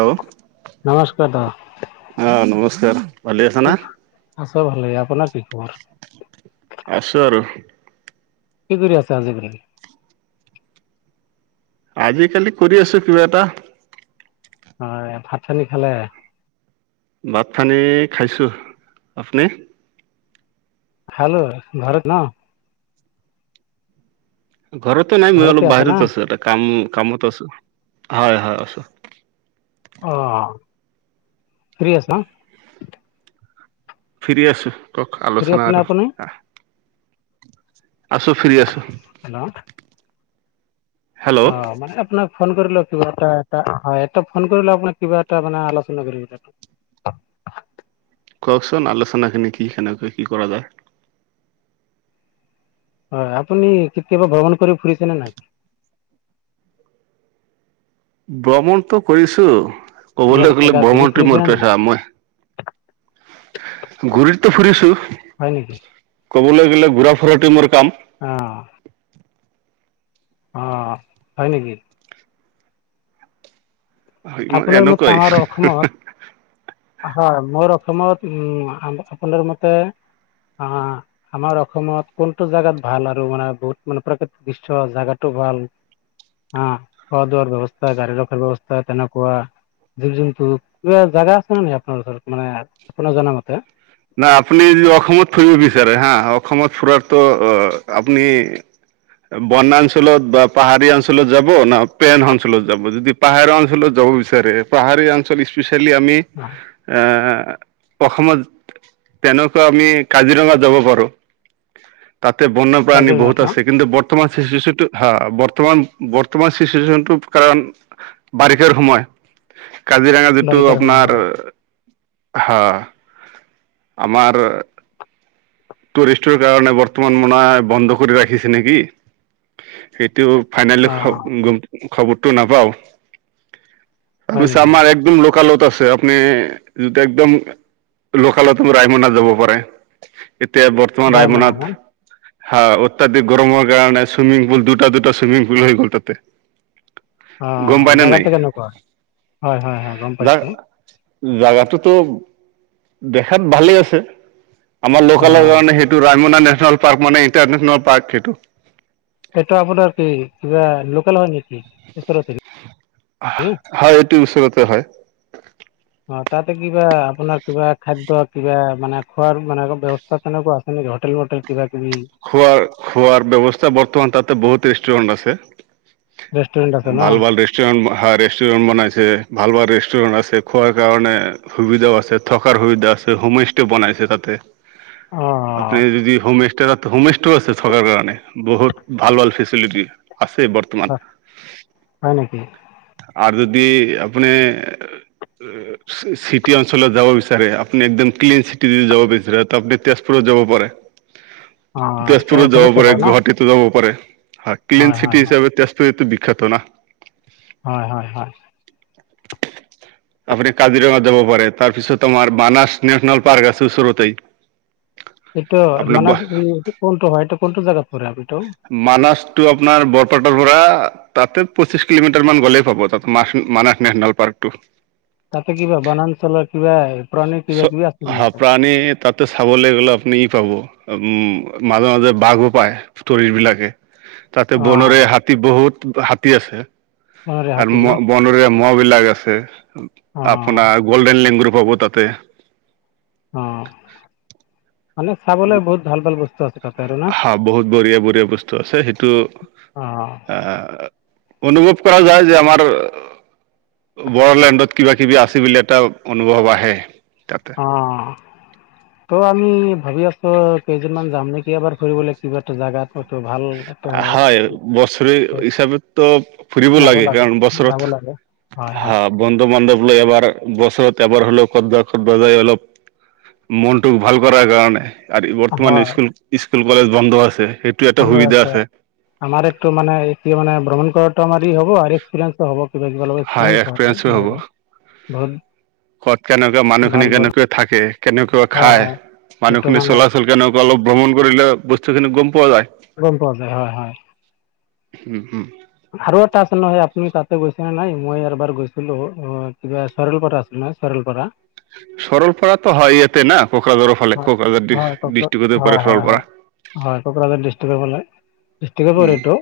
Hello নমস্কাৰ দাদা। অ নমস্কাৰ ভালে আছা না আছ ভাল আপোনাৰ কি খবৰ? আছো আৰু কি কৰি আছে আজি কৰি আজিকালি কৰি আছো কিবা এটা হয় ভাত পানী খালে? ভাত, পানি খাইছোঁ। আপুনি? খালোঁ ঘৰত ন? ঘৰতো নাই মই ঘৰতে অলপ আছে না বাহিৰত আছো। এটা কাম কামত আছো হয় হয় আছো অ ফ্ৰী আছা। ফ্ৰী আছো কক ফ্ৰী আছে আলোচনা ন আৰু আপুনি আহ আছো ফ্ৰী আছো হেল্ল' হেল্ল' অ মানে আপোনাক ফোন কৰিলে কিবা এটা এ হয় এটা ফোন কৰিলে আপোনাক কিবা এটা মানে আলোচনা কৰি অ কওকচোন আলোচনাখিনি কি সেনেকে কি কৰা যায়। হয় আপুনি কেতিয়াবা ভ্ৰমণ কৰি ফুৰিছেনে নাই? ভ্ৰমণটো কৰিছো কোনোবা কবলৈ গলে জাগাত ঘূৰি ভ্ৰমণটো ফুৰিছে নে মোৰ নাই প্ৰেছা মই ঘুৰিটো ফুৰিছো হয় নেকি? ঘোৰা ফুৰাটোৱে মোৰ কাম। অহ অ হয় নেকি? ইমান আপোনাৰ মতে আমাৰ এনেকুৱাই অসমত হয় বৰ অসম অসমত উ আপোনাৰ মতে অ আমাৰ অসমত কোনটো জেগাত ভাল আৰু মানে বহুত মানে প্ৰাকৃতিক দৃশ্য জেগাতো ভাল হ খোৱা দোৱাৰ ব্যৱস্থা গাড়ী ৰখাৰ ব্যৱস্থা তেনে কোৱা যোনটো কিবা জেগা আছে নে কি আপোনাৰ ওচৰত মানে আপোনাৰ জনা মতে নাই আপুনি যদি অসমত ফুৰিব বিচাৰে হা অসমত ফুৰাৰতো আপুনি বনাঞ্চলত বা পাহাৰীয়া অঞ্চলত যাব ন প্লেন অঞ্চলত যাব যদি পাহাৰীয়া অঞ্চলত যাব বিচাৰে পাহাৰীয়া অঞ্চলত স্পেচিয়েলি আমি এ অসমত তেনেকোৱা আমি কাজিৰঙা যাব পাৰো। তাতে বন্য প্ৰাণী কাজিৰঙাত বহুত ন আছে কিন্তু। তোমাৰ চিটুৱেশ্যনটো ভাল বৰ্তমান বৰ্তমান চিটুৱেশ্যনটো কাৰণ বাৰিষাৰ সময় [inaudible] কাজিৰঙা যিটো বাৰিষাৰ সময় আপোনাৰ হয় হ আমাৰ টুৰিষ্টৰ কাৰণে বৰ্তমান মানাই বন্ধ কৰি ৰাখিছে নেকি সেই টো ফাইনেল অ খবৰটো নাপাও। হয় পিছে নেকি আমাৰ একদিন লোকেল'ত আছে। আপুনি যিটো একদম লোকালত ৰায়মনা যাব পাৰে। এতিয়া বৰ্তমান ৰায় ৰায়মনা না মনাত। হা অত্যাধিক গৰমৰ কাৰণে চুইমিং পুল দুটা দুটা চুইমিং পুল হৈ গ'ল তাতে অ গম পাই নে নাই জাগাতে কেনেকোৱা হয় হয় হয় গম পাইছো। জেগাটোতো দেখাত ভালেই আছে আমাৰ অ লোকেলৰ কাৰণে সেইটো ৰা নেশ্যনেল পাৰ্ক মানে ইণ্টাৰনেশ্যনেল পাৰ্ক সেইটো এইটো আপোনাৰ কি কিবা লোকেল হয় নেকি ওচৰতে নকি হয় এইটো ওচৰতে হয়। অ তাতে কিবা আপোনাৰ কিবা খাদ্য কিবা মানে খোৱাৰ মানে ব্যৱস্থা তেনেকোৱা আছে নেকি হোটেল বোটেল কিবা। কিবি খোৱা খোৱাৰ ব্যৱস্থা বৰ্তমান তাতে বহুত ৰেষ্টুৰেণ্ট আছে। ৰেষ্টুৰেণ্ট আছে ন ভাল ভাল ৰেষ্টুৰেণ্ট হা ৰেষ্টুৰেণ্ট বনাইছে ভাল ভাল ৰেষ্টুৰেণ্ট আছে খোৱাৰ কাৰণে সুবিধাও আছে থকাৰ সুবিধা আছে হোমষ্টে বনাইছে তাতে অ আপুনি যদি হোমষ্টেত হোমষ্টেও আছে থকাৰ কাৰণে বহুত ভাল ভাল ফেচিলিটি। আছে বৰ্তমান। হয় নেকি আৰু যদি আপুনি- চিটি অঞ্চলত যাব বিচাৰে? আপুনি একদম ক্লিন চিটি দি যাব বিচাৰে ত আপুনি তেজপুৰ যাব পাৰে। অ। এইটো তেজপুৰত যাব শুনোতে পাৰে। হয় ন গুৱাহাটীতো যাব পাৰে। হা হয় ক্লিন হয় চিটি হয় হিচাপে তেজপুৰেতো বি খ্যাতো না হয়, হয়, হয়। আপুনি কাজিৰঙাত যাব পাৰে। তাৰপিছত তোমাৰ মানাচ নেচনেল পাৰ্ক আছে ওচৰতেই। এইটো আপোনাৰ ব মানচটো কোনটো হয়? এটো কোনটো জাগাত মানছটো আপোনাৰ বৰপেটাৰ পৰা তাতে পঁচিছ কিলোমিটাৰ মান গ'লেই পাব। তাত ম মানচ নেশ্যনেল পাৰ্কটো। তাতে কিবা বনাঞ্চলৰ কিবা প্ৰাণী কিবা কিবি আছে হ নেকি তাত প্ৰাণী তাতে চাবলৈ গ'লে আপুনি ই পাব উম, মাজে-মাজে বাঘো পায়, ষ্টৰী বিলাকে। তাতে অ বনৰীয়া হাতী বহুত হাতী আছে অ আৰু ৰেহাতি ম ন বনৰীয়া মহ বিলাক আছে। অ আপোনাৰ গ'ল্ডেন লেংগুৰো পাব তাতে। অ, মানে চাবলৈ বহুত ভাল ভাল বস্তু আছে। তাতে আৰু না হা বহুত বঢ়িয়া বঢ়িয়া বস্তু আছে সেইটো অ আহ। অনুভৱ কৰা যায় যে আমাৰ বড়োলেণ্ডত কিবা-কিবি আছে বুলি এটা অনুভৱ আহে। তাতে। অ, ত' আমি ভাবি আছো কেইজনমান যাম নেক কেতিয়াবা ফুৰিবলে কিবা এটা জাগাত ভাল এটা হয়, বছৰে হিচাপেতো ফুৰিব যাব লাগে। কাৰণ বছৰত যাব লাগে হয় হা, হয় বন্ধু বান্ধৱ লৈ এবাৰ বছৰত এবাৰ হলেও ক'ত য কত ব যাই অলপ মনটো ভাল কৰাৰ কাৰণে। আৰু বৰ্তমান হয় স্কুল-স্কুল, কলেজ বন্ধ আছে সেইটো এটা সুবিধা আছে। আমাৰ এইটো মানে এয়া মানে ভ্ৰমণ কৰাটো আমাৰ ই হব আৰু এক্সপিৰিয়েন্ঞ্চটো হ'ব। [unintelligible] হয় এক্সপিৰিয়েঞ্চো এক্স হ'ব [unintelligible] ক'ত কেনেকুৱা ভাল মানুহখিনি, ভাল কেনেকৈ থাকে, কেনেকুৱা হয় খায় হয় সেইটো মানুহখিনি মানে চলাচল কেনেকুৱা, অলপ ভ্ৰমণ কৰিলে বস্তুখিনি গম পোৱা যায়। গম পোৱা হয়, হয়। হুম, হুম। আৰু এটা আছে নহয়। তুমি তাতে গৈছা নে নাই? মই এৰবাৰ গৈছিলো। অ কিবা চৰেল পৰা আছিল ন চৰেল পৰা। চৰলপাৰাটো হয় ইয়াতে না। কোকৰাঝাৰৰ ফালে হয় কোকৰাঝাৰ দিছ হয় ককৰা দিষ্ট্ৰিকতে হয় পৰে হয় হয় চৰলপাৰা। ষ্টে কৰেটো।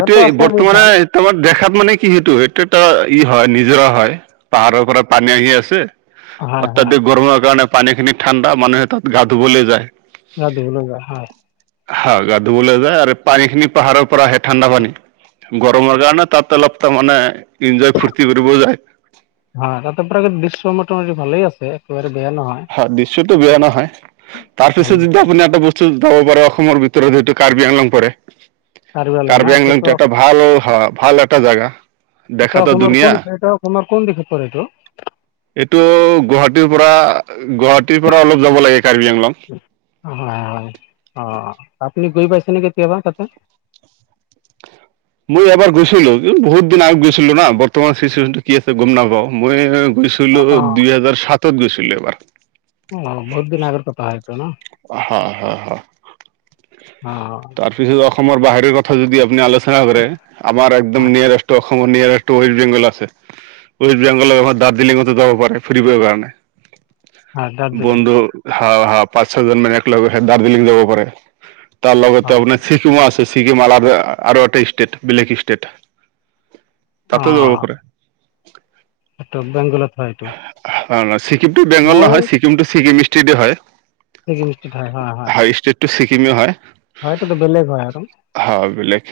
এইটোই বৰ্তমানে তমাৰ দেখাত মানে কি সেইটো, এইটো এটা ই হয় নিজৰা হয়। পাহাৰৰ পৰা পানী আহি আছে। হয় হয় অত্যাধিক গৰমৰ কাৰণে পানী খিনি ঠাণ্ডা মানুহে তাত গা ধুবলে যায়। [unintelligible] হয় হা গা ধুবলৈ যায় আৰু পানী খিনি পাহাৰৰ পৰা আহে ঠাণ্ডা পানী। গৰমৰ কাৰণে তাত অলপ তাৰ মানে এঞ্জয় ফূৰ্তি কৰিবও যায়। হয়, তাতে প্ৰাকৃতিক দৃশ্য মোটামুটি ভালে আছে একে হয়, দৃশ্যটো বেয়া নহয়। তাৰ ভালে পিছত যদি আছে আপুনি এটা বস্তু যাব পাৰে, অসমৰ ভিতৰত এইটো কাৰ্বি আংলং পৰে। আংলং না কাৰ্বি এইটোতো আংলংটো এটা ভাল হয়, ভাল এটা জাগা। এটো দেখাতো অসমৰ ধুনীয়া কোন এইটো অসমৰ কোন দিশে পৰে এইটো? এইটো গুৱাহাটীৰ পৰা গুৱাহাটীৰ পৰা অলপ যাব লাগে। কাৰ্বি আংলং হয়, হয়, অ। তাত তুমি গৈ পাইছা নে কেতিয়াবা তাতে মই এবাৰ গৈছিলোঁ বহুত দিন আগত গৈছিলোঁ না বৰ্তমান চিচুৱেশ্যনটো কি আছে গম নাপাওঁ মই গৈছিলো অ অ দুই হাজাৰ সাতত গৈছিলো এবাৰ অ বহুত দিন আগাৰ [unintelligible] হা হা হা অহ তাৰপিছত অসমৰ বাহিৰ কথা যদি আপুনি আলোচনা কৰে আমাৰ একদম হয় নিয়াৰেষ্ট অসমৰ নিয়াৰটো ৱেষ্ট বেংগল আছে ৱেষ্ট বেংগলৰ আমাৰ দাৰ্জিলিঙতো যাব পাৰে ফুৰিবৰ কাৰণে হয় দাৰ্জিলিং বন্ধু হা হা পাঁচ ছয়জন মানে একেলগে দাৰ্জিলিং যাব পাৰে তাৰ লগতে হয় আপোনাৰ ছিকিমো আছে। ছিকিম আৰু এটা ষ্টেট বেলেগ ষ্টেট তাতো যাব পাৰে। এটো বেংগলত হয় এইটো। অঁ ছিকিমটো বেংগল মই নহয় ছিকিমটো ছিকিম ষ্টেটেই হয়। ছিকিম ষ্টেট হয় হয় হয়। ছিকিমেই হয়। হয় এইটোতো বেলেগ হয় আৰু হয় বেলেগ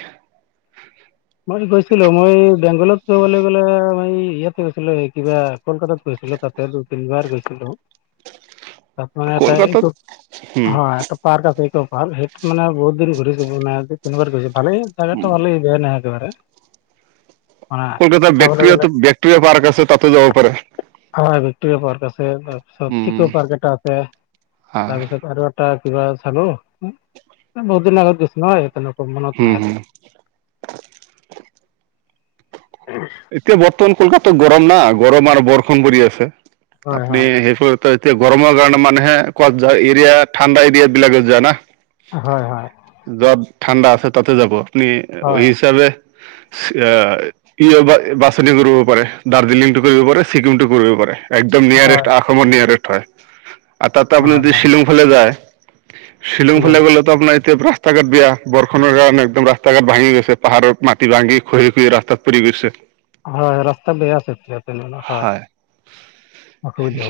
মই গৈছিলো মই বেংগলত কবলৈ গ'লে মই ইয়াতে গৈছিলো কিবা কলকাতাত গৈছিলো। ছিলো তাতে দুই-তিনিবাৰ গেছিলো। তাত মানে এটা কলকাতাত এইটো উম হয়, এটা পাৰ্ক আছে এইটো ভাল সেইটো মানে বহুত দিন ঘূৰিছে। দুই তিনিবাৰ ঘূৰিছে ভালেই জাগাটো ভালেই, বেয়া নহয়। [unintelligible] কলকাতাৰ চাবলৈ গ'লে বেক্টেৰিয়াটো বেক্টেৰিয়া পাৰ্ক আছে তাতে যাব পাৰে হয় বেক্টেৰিয়া পাৰ্ক আছে, তাৰপিছত উম চিখৰ পাৰ্ক এটা আছে, হা তাৰপিছত আৰু এটা কিবা চালো বহুত দিনৰ আগত গৈছোঁ নহয় সেইপিন মনত হম নাই আৰু হম এতিয়া বৰ্তমান কলকাতাত গৰম না গৰম আৰু বৰষষণ পৰি আছে হয় আপুনি হয় সেইফালে এতিয়া গৰমৰ কাৰণে মানুহে কত যায়। এৰিয়া ঠাণ্ডা এৰিয়া বিলাকত যায় না? হয় হয়। য'ত ঠাণ্ডা আছে তাতে যাব আপুনি হয় হিচাপে আঁহ ই বাছনি কৰিব পাৰে দাৰ্জিলিংটো কৰিব পাৰে ছিকিমটো কৰিব পাৰে। একদম নিয়াৰেষ্ট হয় অসমৰ নিয়াৰেষ্ট হয়। আৰু তাতে আপুনি হয় যদি হয় শ্বিলং ফালে যায় শ্বিলিং শ্বিলং ফালে গ'লেতো আপোনাৰ এতিয়া ৰাস্তা ঘাট বেয়া বৰষুণৰ কাৰণে একদম ৰাস্তা ঘাট ভাঙি গৈছে পাহাৰৰ মাটি ভাঙি খহি খহি ৰাস্তাত পৰি গৈছে। হয় ৰাস্তা বেয়া আছে এতিয়াও। হয় অসুবিধা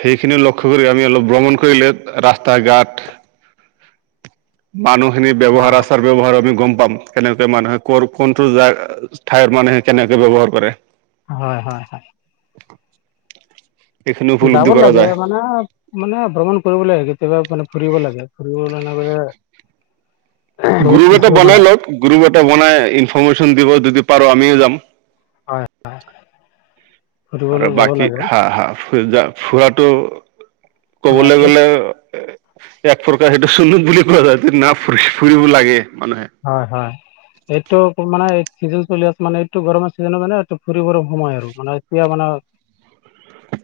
সেইখিনি ল কৰি আমি অলপ ভ্ৰমণ কৰিলে ৰাস্তা ঘাট মানুহখিনি হ'ব অ ব্যৱহাৰ আচাৰ ব্যৱহাৰ আমি গম পাম কেনেকে মানুহে কৰ কোনটো ঠাইৰ মানুহে কেনেকে ব্যৱহাৰ কৰে। হয় হয় হয়। এইখিনি যাব উপলব্ধি কৰা লাগে যায় মানে মানে ভ্ৰমণ কৰিব লাগে কেতিয়াবা মানে ফুৰিব লাগে। ফুৰিবলৈ [unintelligible] গ্ৰুপ এটা কিছু বনাই মানে লওক গ্ৰুপ এটা বনাই ইনফৰৰ্মেশ্যন দিব যদি পাৰো আমিও যাম। হয় হয়। আৰু বাকি হা হা। ফুৰাটো মানে ক'বলৈ এই গ'লে এক প্ৰকাৰ সেইটো চুনুক বুলি কোৱা যায়। না ফুৰিব লাগে মানুহে হয় হয় এইটো মানে চিজন চলি আছে মানে এইটো গৰমৰ চিজনৰ মানে ফুৰিবলে সময় আৰু মানে এতিয়া মানে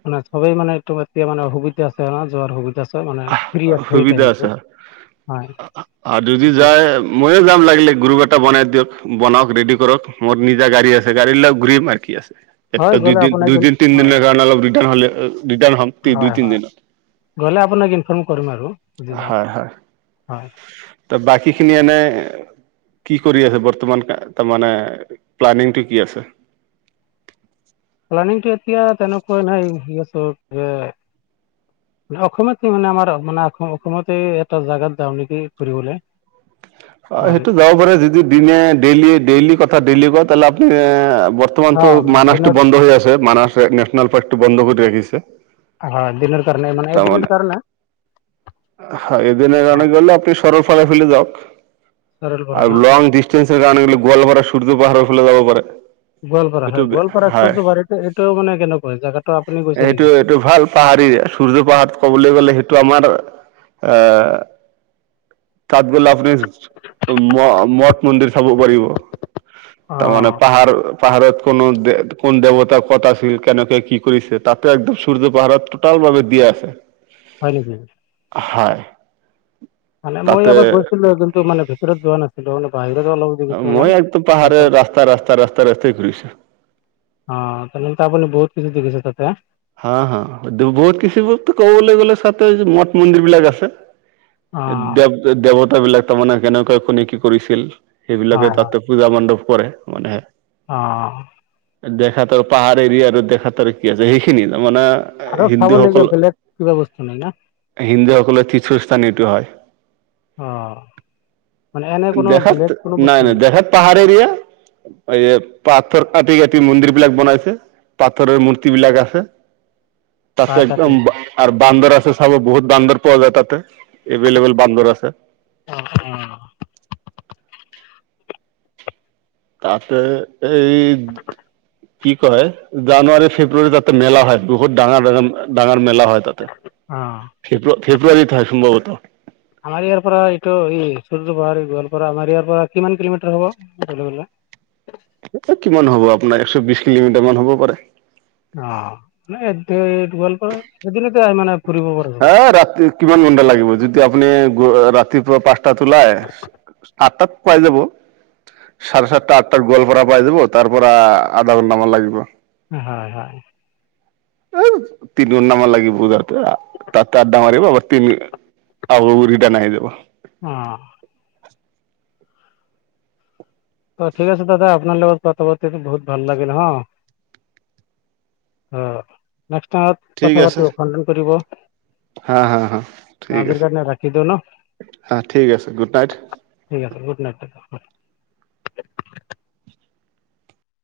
মানে সবেই মানে এতিয়া মানে সুবিধা আছে যোৱাৰ সুবিধা আছে মানে ফ্ৰী আছে সেই সুবিধা টাইমটো আছে হয় আৰু যদি এতিয়া যায় মই মইও যাম লাগিলে গ্ৰুপ এটা বনাই দিয়ক বনাওক ৰেডি কৰক মোৰ নিজা গাড়ী আছে। গাড়ী লৈ ঘূৰিম আৰু কি আছে। হয় এটা গ'লে দুইদিন আপোনাক ইন দুইদিন তিন হয় দিনৰ কাৰণে অলপ ৰিটাৰ হলে ৰিটাৰ হম দুই হয় হয় তিনদিনত। গলে আপোনাক ইনফৰ্ম কৰিম আৰু যদি হয় হয় যাওঁ। হয় ত বাকী খিনি এনেই- কি কৰি আছে বৰ্তমান ত মানে প্লানিংটো কি আছে? প্লানিংটো এতিয়া তেনেকুৱা নাই সেই আছ যে- অসমত কি মানে আমাৰ মানে অসমতে এটা জাগাত যাওঁ নেকি ফুৰিবলৈ। [unintelligible] অ আৰু সেইটো যাব পাৰে যদি দিনে ডেইলি ডেইলি কথা ডেইলি কয় এ বৰ্তমানতো হয় মানে মানছটো দিনৰ বন্ধ হৈ আছে মানছ ন্যাশনাল পাৰ্কটো বন্ধ কৰি ৰাখিছে। হয় দিনৰ কাৰনে মানে এদিনৰ কাৰনে? হয় এদিনৰ কাৰণে গলে আপনি চহৰৰ ফালে লে যাওক, চৰলপাৰা ন আৰু লং ডিচটেন্সৰ কাৰণে গলে গোৱালপাৰা চূৰ্য পাহাৰ ফালে যাব পাৰে। গোৱালপাৰা সেইটো হয় গোৱালপাৰ হয়। সূৰ্য পাহাৰত এইটো মানে কেনেকুৱা? জাগাটোত আপুনি গৈছে এইটো নেকি? এইটো ভাল সূৰ্য পাহাৰত ক'বলৈ গ'লে সেইটো তৌ আমাৰ আ তাঁত গলে আপুনি ম মঠ মন্দিৰ চাব পাৰিব, অ তাৰমানে পাহাৰ পাহাৰত কোনো কোন দেৱতাৰ ক'ত আছিল, কনেকৈ কি কৰিছে তাতে একদম সূৰ্য পাহাৰত টোটাল ভাৱে দিয়া হয় নেকি হয়। মানে মই তাতে এবাৰ গৈছিলো কিন্তু মানে ভিতৰত যোৱা নাছিলো মানে বাহিৰত অলপ দেখিছো মানে মই একদম পাহাৰৰ ৰাস্তা ৰাস্তা ৰাস্তা ৰাস্তাই ঘূৰিছো। অ তেনেহ'লেটো আপুনি বহুত [unintelligible] গৈছে তাতেই হা হা বহুত কিছু বস্তু ক'বলৈ গ'লে তাতে মঠ মন্দিৰ বিলাক আছে। অ দেৱ দেৱতা বিলাক তাৰমানে কেনেকুৱা কোনে কি কৰিছিল। সেইবিলাকে তাতে পূজা মণ্ডপ কৰে মানেহে। অঁহ। দেখাতৰ পাহাৰ এৰিয়া আৰু দেখাতৰ কি আছে সেইখিনিয়ে ন। মানে আৰু চাবলগীয়া হিন্দুসকল বেলেগ কিবা বস্তু নাই না হিন্দুসকলৰ তীৰ্থস্থান এইটো হয়। আহ। দেখাত নাই নাই দেখাত পাহাৰ এৰিয়া, এই পাথৰ কাটি কাটি মন্দিৰ বিলাক বনাইছে, পাথৰৰ মূৰ্তি বিলাক আছে। পাহাৰ তাতে কাটি একদম আৰু বান্দৰ আছে চাব বহুত বান্দৰ পোৱা যায় তাতে। এভেইলেবল বান্দৰ আছে। অ অ অ তাতে এই কি কয় জানুৱাৰী ফেব্ৰুৱাৰী তাতে মেলা হয় বহুত ডাঙৰ ডাঙৰ ডাঙৰ মেলা হয় তাতে ফে ফেব্ৰুৱাৰী হয় সম্ভৱত আমাৰ ইয়াৰ পৰা এইটো এই সূৰ্য পাহাৰ গোৱালপাৰা আমাৰ ইয়াৰ পৰা কিমান কিলোমিটাৰ হব তালৈ গ'লে? [inaudible] কিমান হ'ব আপোনাৰ এশ বিশ কিলোমিটাৰ মান হ'ব পাৰে। অহহ নাই এই গোৱালপাৰা এদিনতে মানে ফুৰিব পৰা যাব এ ৰাতি কিমান ঘণ্টা লাগিব যদি আপুনি ৰাতিপুৱা পাঁচ তাত ওলাই সাত তাত পাই যাব। চাৰে সাতটা আঠটাত গোৱালপাৰা পাই যাব, তাৰ পৰা আধা ঘণ্টা মান লাগিব। হয় হয়। তিনিঘণ্টা মান লাগিব পূজাৰ পৰা [unintelligible] আ উৰিদান আহি যাব। অ অ ঠিক আছে দাদা আপোনাৰ লগত কথা পাতি বহুত ভাল লাগিল হ। অ নেক্সট টাইম ঠিক কথা আছে পাতিম ফোন চোন কৰিব। হা হা হা ঠিক আজিৰ আছে। কাৰণে ৰাখি দিওঁ ন হা ঠিক আছে, গুড নাইট। ঠিক [inaudible]